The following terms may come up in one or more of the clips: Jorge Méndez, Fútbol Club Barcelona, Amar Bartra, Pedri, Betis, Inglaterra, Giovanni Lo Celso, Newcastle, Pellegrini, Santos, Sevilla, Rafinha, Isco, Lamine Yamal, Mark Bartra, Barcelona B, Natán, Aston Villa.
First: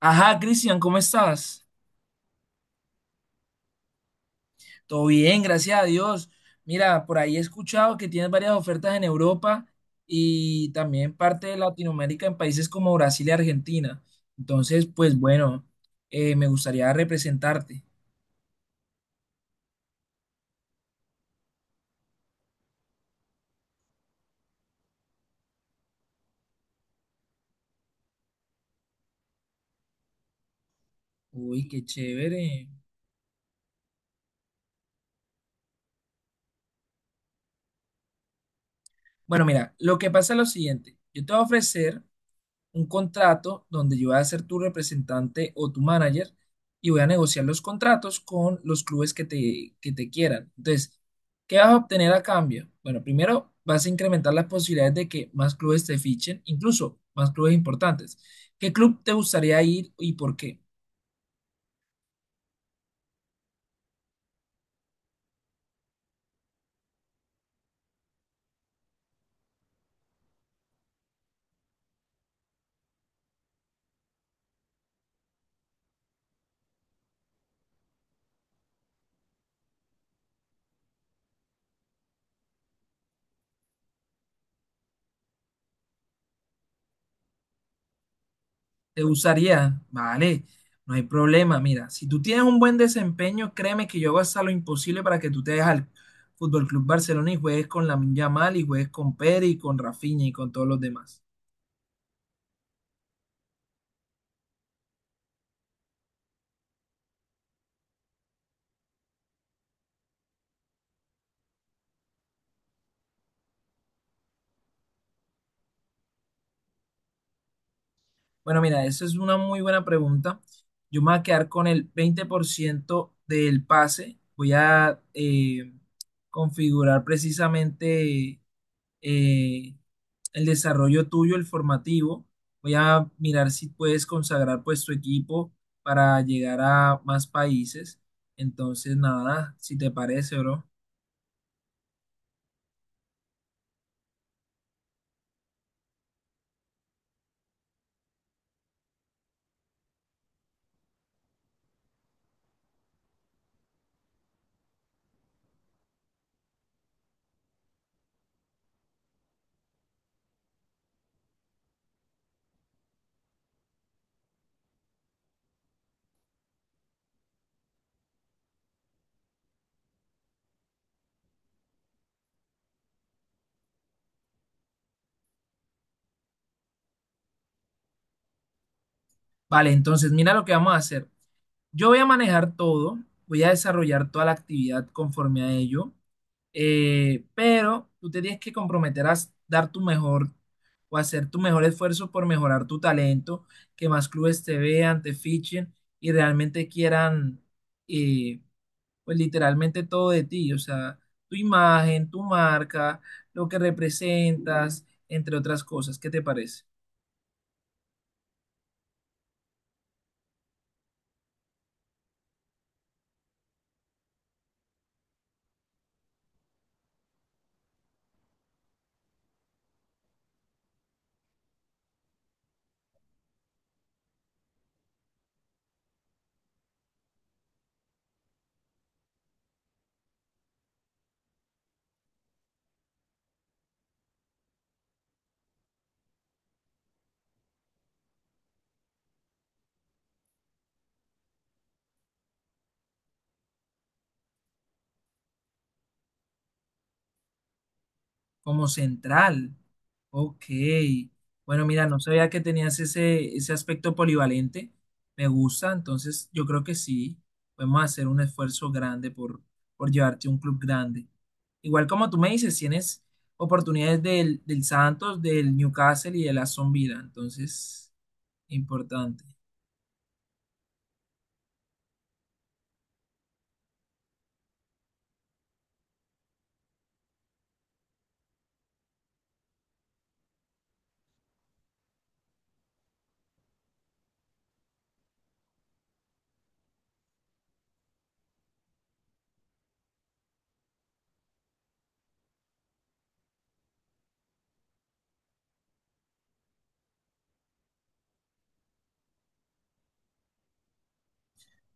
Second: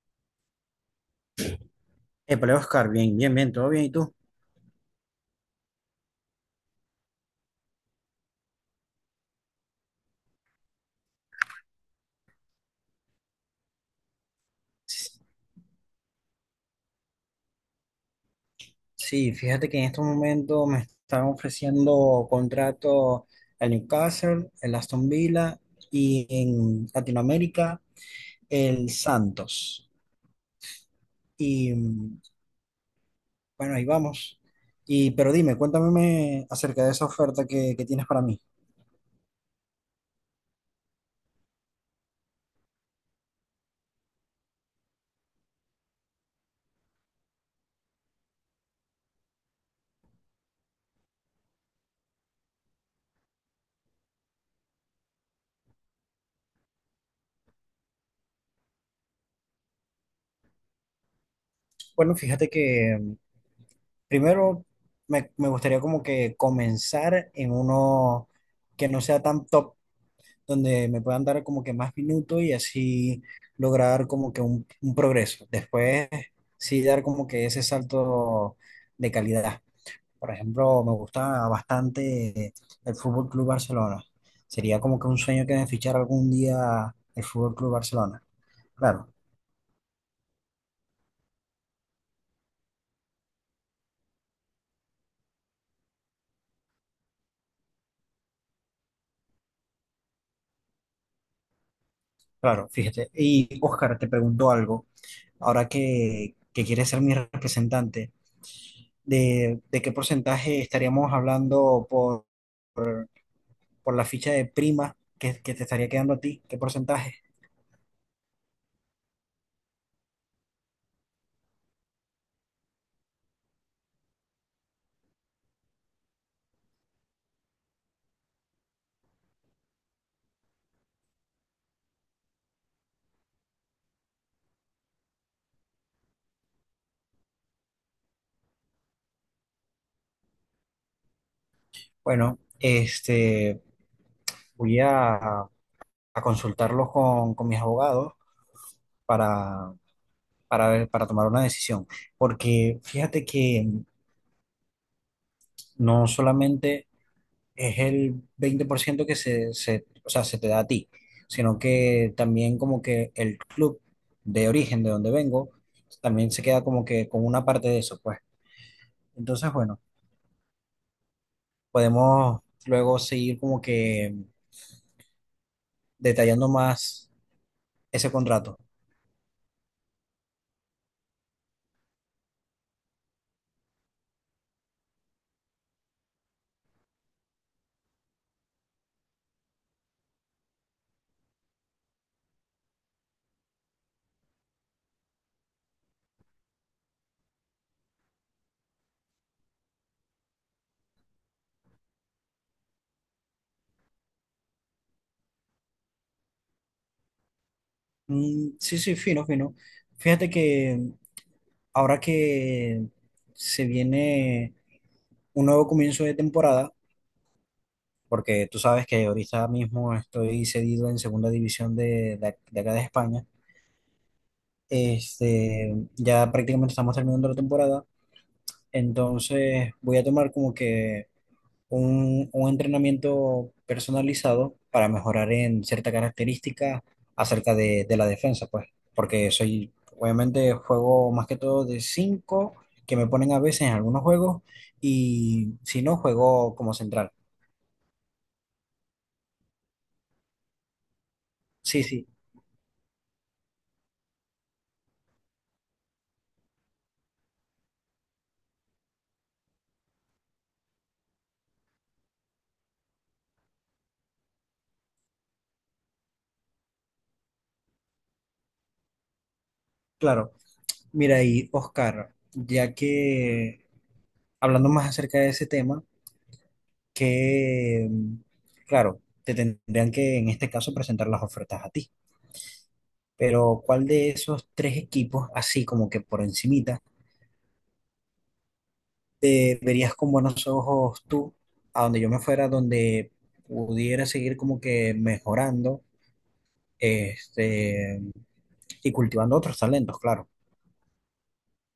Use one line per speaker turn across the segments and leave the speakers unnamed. Ajá, Cristian, ¿cómo estás?
Épale, Oscar, bien, bien, bien, todo bien, ¿y tú?
Todo bien, gracias a Dios. Mira, por ahí he escuchado que tienes varias ofertas en Europa y también parte de Latinoamérica en países como Brasil y Argentina. Entonces, pues bueno, me gustaría representarte.
Sí, fíjate que en estos momentos me están ofreciendo contrato el Newcastle, el Aston Villa y en Latinoamérica el Santos.
Uy,
Y
qué
mm,
chévere.
bueno, ahí vamos. Pero dime, acerca de esa oferta que tienes para mí.
Bueno, mira, lo que pasa es lo siguiente. Yo te voy a ofrecer un contrato donde yo voy a ser tu representante o tu manager y voy a negociar los contratos con los clubes que te quieran. Entonces, ¿qué vas a obtener a cambio? Bueno, primero vas a incrementar las posibilidades de que más clubes te fichen, incluso más clubes importantes. ¿Qué club te gustaría ir y por qué?
Bueno, fíjate que primero me gustaría como que comenzar en uno que no sea tan top, donde me puedan dar como que más minutos, y así lograr como que un progreso. Después sí dar como que ese salto de calidad. Por ejemplo, me gusta bastante el Fútbol Club Barcelona. Sería como que un sueño que me fichara algún día el Fútbol Club Barcelona.
Te
Claro,
usaría, vale, no hay problema. Mira, si tú tienes un buen desempeño, créeme que yo hago hasta lo imposible para que tú te dejes al Fútbol Club Barcelona y juegues con Lamine Yamal y juegues con Pedri y con Rafinha y con todos los demás.
claro, fíjate. Y Óscar, te pregunto algo. Ahora que quieres ser mi representante, de qué porcentaje estaríamos hablando por la ficha de prima que te estaría quedando a ti? ¿Qué porcentaje?
Bueno, mira, esa es una muy buena pregunta. Yo me voy a quedar con el 20% del pase. Voy a configurar precisamente, eh, el desarrollo tuyo, el formativo. Voy a mirar si puedes consagrar pues tu equipo para llegar a más países. Entonces, nada, si te parece, bro.
Bueno, este, voy a consultarlo con mis abogados para, para tomar una decisión, porque fíjate que no solamente es el 20% que o sea, se te da a ti, sino que también como que el club de origen de donde vengo, también se queda como que con una parte de eso, pues. Entonces, bueno, podemos luego seguir como que detallando más ese contrato.
Vale, entonces mira lo que vamos a hacer. Yo voy a manejar todo, voy a desarrollar toda la actividad conforme a ello, pero tú te tienes que comprometer a dar tu mejor o hacer tu mejor esfuerzo por mejorar tu talento, que más clubes te vean, te fichen y realmente quieran, eh, pues literalmente todo de ti, o sea, tu imagen, tu marca, lo que representas, entre otras cosas. ¿Qué te parece?
Sí, sí, fino, fino. Fíjate que ahora que se viene un nuevo comienzo de temporada, porque tú sabes que ahorita mismo estoy cedido en segunda división de acá de España. Este, ya prácticamente estamos terminando la temporada, entonces voy a tomar como que un entrenamiento personalizado para mejorar en cierta característica acerca de la defensa, pues, porque soy, obviamente, juego más que todo de 5, que me ponen a veces en algunos juegos, y si no, juego como central.
Como central. Ok. Bueno,
Sí,
mira, no
sí,
sabía que tenías ese aspecto polivalente. Me gusta, entonces yo creo que sí. Podemos hacer un esfuerzo grande por llevarte a un club grande. Igual como tú me dices, tienes oportunidades del Santos, del Newcastle y del Aston Villa. Entonces, importante.
claro. Mira, y Oscar, ya que hablando más acerca de ese tema, que, claro, te tendrían que en este caso presentar las ofertas a ti. Pero ¿cuál de esos tres equipos, así como que por encimita, te verías con buenos ojos tú, a donde yo me fuera, donde pudiera seguir como que mejorando, este, y cultivando otros talentos? Claro.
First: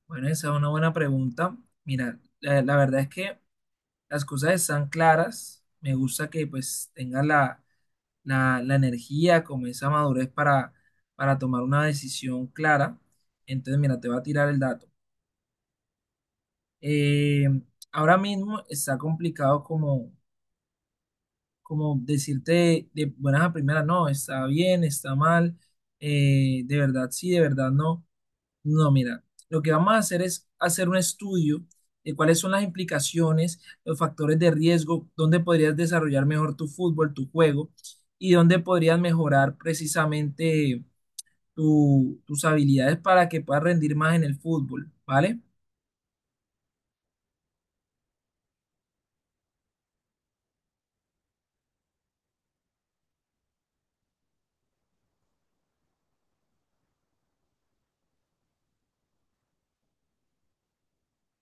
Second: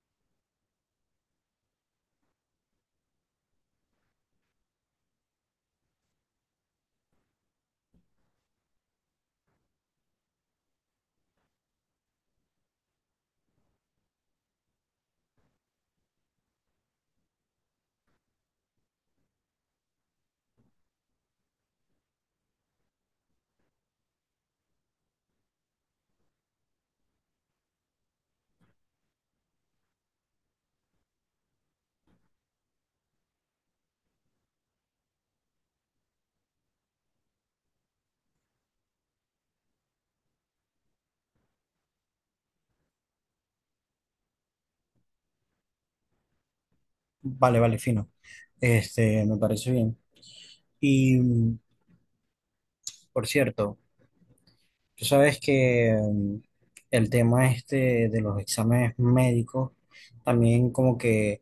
Bueno, esa es una buena pregunta. Mira, la verdad es que las cosas están claras. Me gusta que pues tengas la la energía, como esa madurez para tomar una decisión clara. Entonces, mira, te voy a tirar el dato. Eh, Ahora mismo está complicado como decirte de buenas a primeras, no, está bien, está mal, de verdad sí, de verdad no. No, mira, lo que vamos a hacer es hacer un estudio de cuáles son las implicaciones, los factores de riesgo, dónde podrías desarrollar mejor tu fútbol, tu juego, y dónde podrías mejorar precisamente tus habilidades para que puedas rendir más en el fútbol, ¿vale?
Vale, vale, fino. Este, me parece bien. Y mm, por cierto, tú sabes que el tema este de los exámenes médicos también como que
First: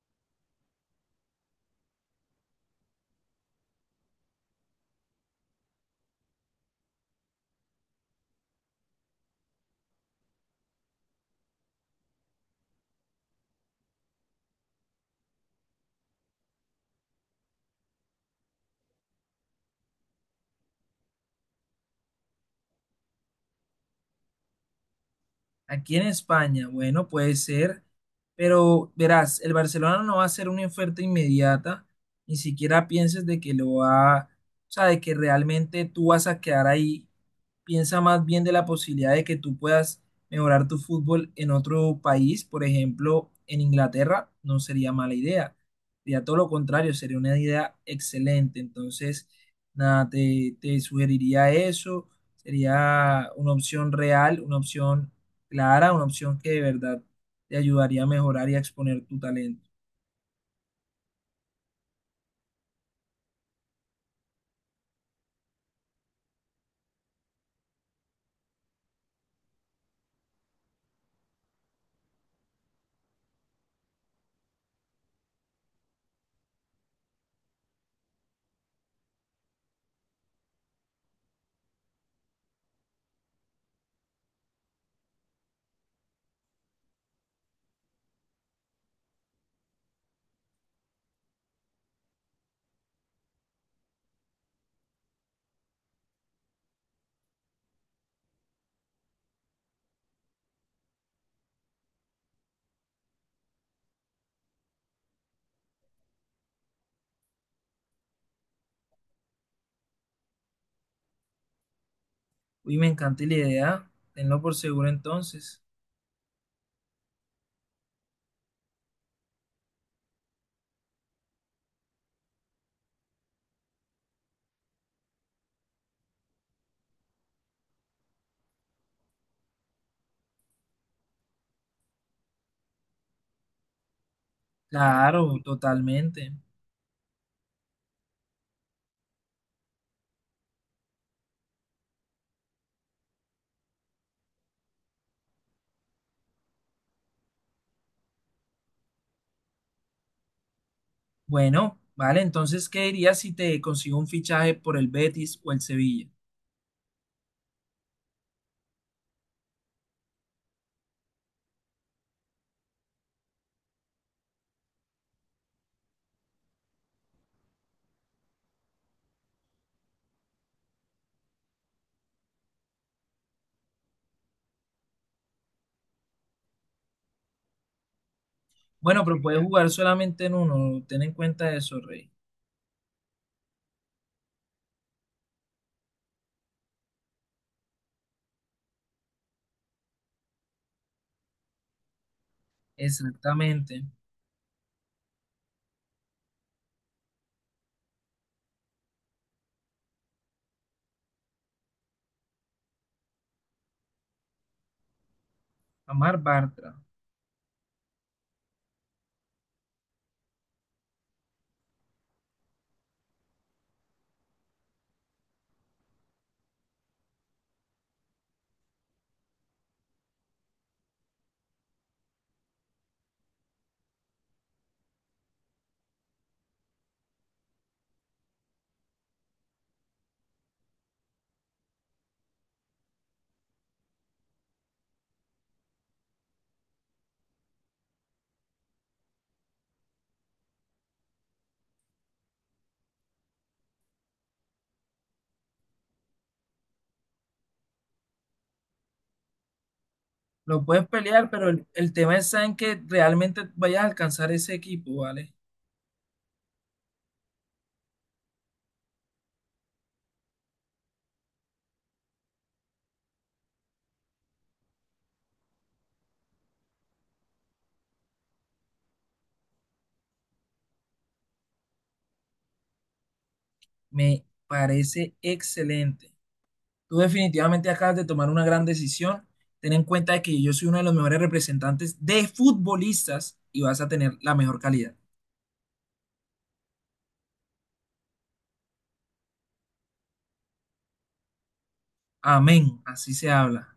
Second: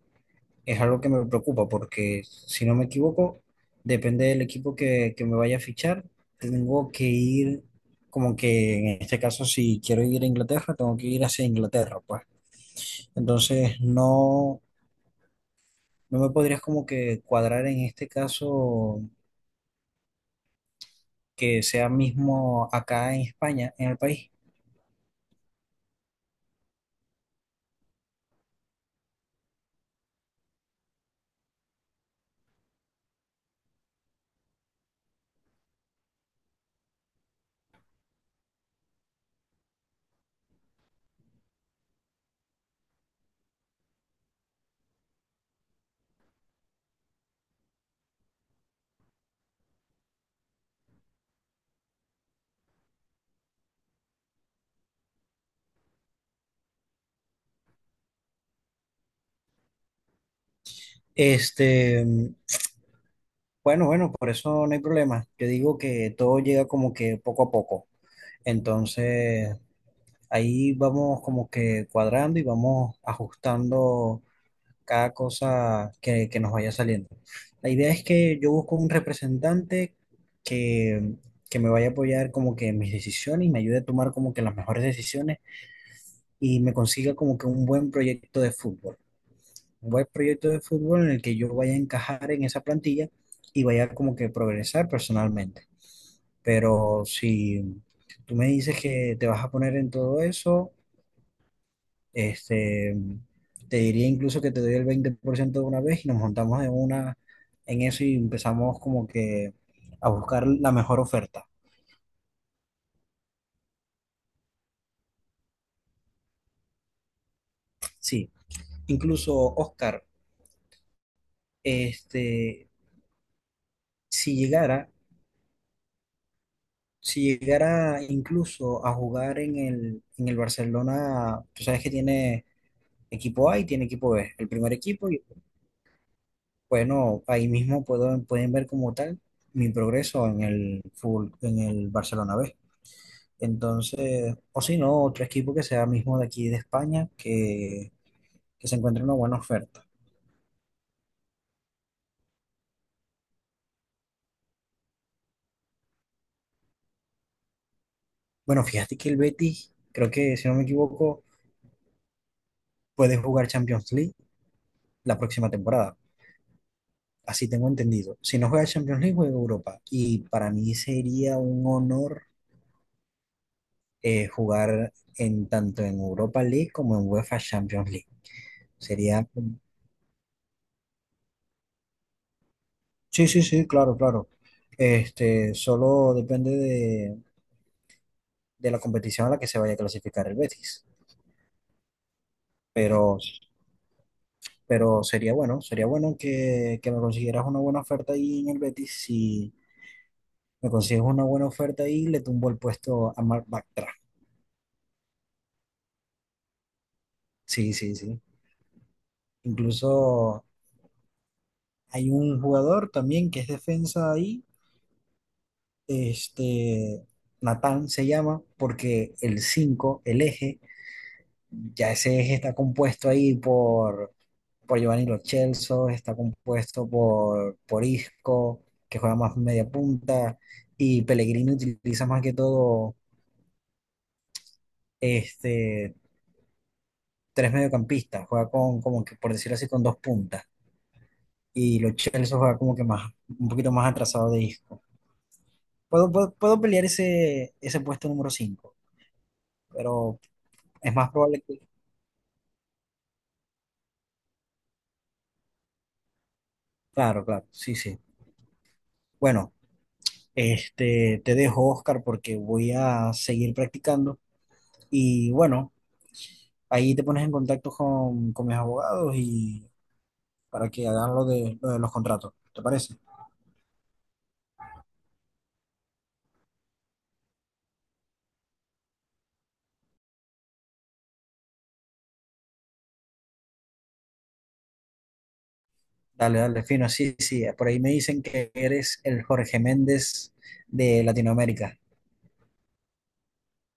es algo que me preocupa porque, si no me equivoco, depende del equipo que me vaya a fichar, tengo que ir, como que en este caso, si quiero ir a Inglaterra, tengo que ir hacia Inglaterra, pues. Entonces, no, no me podrías como que cuadrar en este caso que sea mismo acá en España, en el país.
Aquí en España, bueno, puede ser, pero verás, el Barcelona no va a hacer una oferta inmediata, ni siquiera pienses de que lo va, o sea, de que realmente tú vas a quedar ahí, piensa más bien de la posibilidad de que tú puedas mejorar tu fútbol en otro país, por ejemplo, en Inglaterra, no sería mala idea. Sería todo lo contrario, sería una idea excelente. Entonces, nada, te sugeriría eso. Sería una opción real, una opción clara, una opción que de verdad te ayudaría a mejorar y a exponer tu talento.
Este, bueno, bueno, por eso no hay problema. Yo digo que todo llega como que poco a poco. Entonces, ahí vamos como que cuadrando y vamos ajustando cada cosa que nos vaya saliendo. La idea es que yo busco un representante que, que me vaya a apoyar como que en mis decisiones y me ayude a tomar como que las mejores decisiones y me consiga como que un buen proyecto de fútbol. Un buen proyecto de fútbol en el que yo vaya a encajar en esa plantilla y vaya como que progresar personalmente. Pero si tú me dices que te vas a poner en todo eso, este, te diría incluso que te doy el 20% de una vez y nos montamos en una, en eso, y empezamos como que a buscar la mejor oferta.
Uy, me encanta la idea. Tenlo por seguro entonces.
Sí, incluso Oscar, este, si llegara, si llegara incluso a jugar en en el Barcelona, tú sabes que tiene equipo A y tiene equipo B, el primer equipo, y
Claro, totalmente.
bueno, ahí mismo puedo, pueden ver como tal mi progreso en el full, en el Barcelona B. Entonces, o si no, otro equipo que sea mismo de aquí de España, que se encuentre una buena oferta.
Bueno, vale, entonces, ¿qué dirías si te consigo un fichaje por el Betis o el Sevilla?
Bueno, fíjate que el Betis, creo que si no me equivoco, puede jugar Champions League la próxima temporada. Así tengo entendido. Si no juega Champions League, juega Europa. Y para mí sería un honor, jugar en tanto en Europa League como en UEFA Champions League.
Bueno, pero
Sería...
puedes jugar solamente en uno, ten en cuenta eso, Rey.
Sí, sí, sí, claro, claro. Este, solo depende de la competición a la que se vaya a clasificar el Betis. pero,
Exactamente.
pero sería bueno que me consiguieras una buena oferta ahí en el Betis. Si me consigues una buena oferta ahí, le tumbo el puesto a Mark Bartra.
Amar Bartra.
Sí, sí, sí. Incluso hay un jugador también que es defensa ahí, este, Natán se llama, porque el 5, el eje, ya ese eje está compuesto ahí por Giovanni Lo Celso, está compuesto por Isco, que juega más media punta, y Pellegrini utiliza más que todo, este, tres mediocampistas, juega con, como que, por decirlo así, con dos puntas, y Lo Celso juega como que más, un poquito más atrasado de Isco. Puedo pelear ese puesto número 5, pero
Lo puedes
es más
pelear,
probable
pero
que...
el tema es en que realmente vayas a alcanzar ese equipo, ¿vale?
Claro, claro, sí, sí. Bueno, este, te dejo, Oscar, porque voy a seguir practicando. Y bueno, ahí te pones en contacto con mis abogados y para que hagan lo lo de los contratos. ¿Te parece?
Me parece excelente. Tú definitivamente acabas de tomar una gran decisión. Ten en cuenta de que yo soy uno de los mejores representantes de futbolistas y vas a tener la mejor calidad.
Dale, dale, fino. Sí, sí. Por ahí me dicen que eres el Jorge Méndez de Latinoamérica.
Amén, así se habla.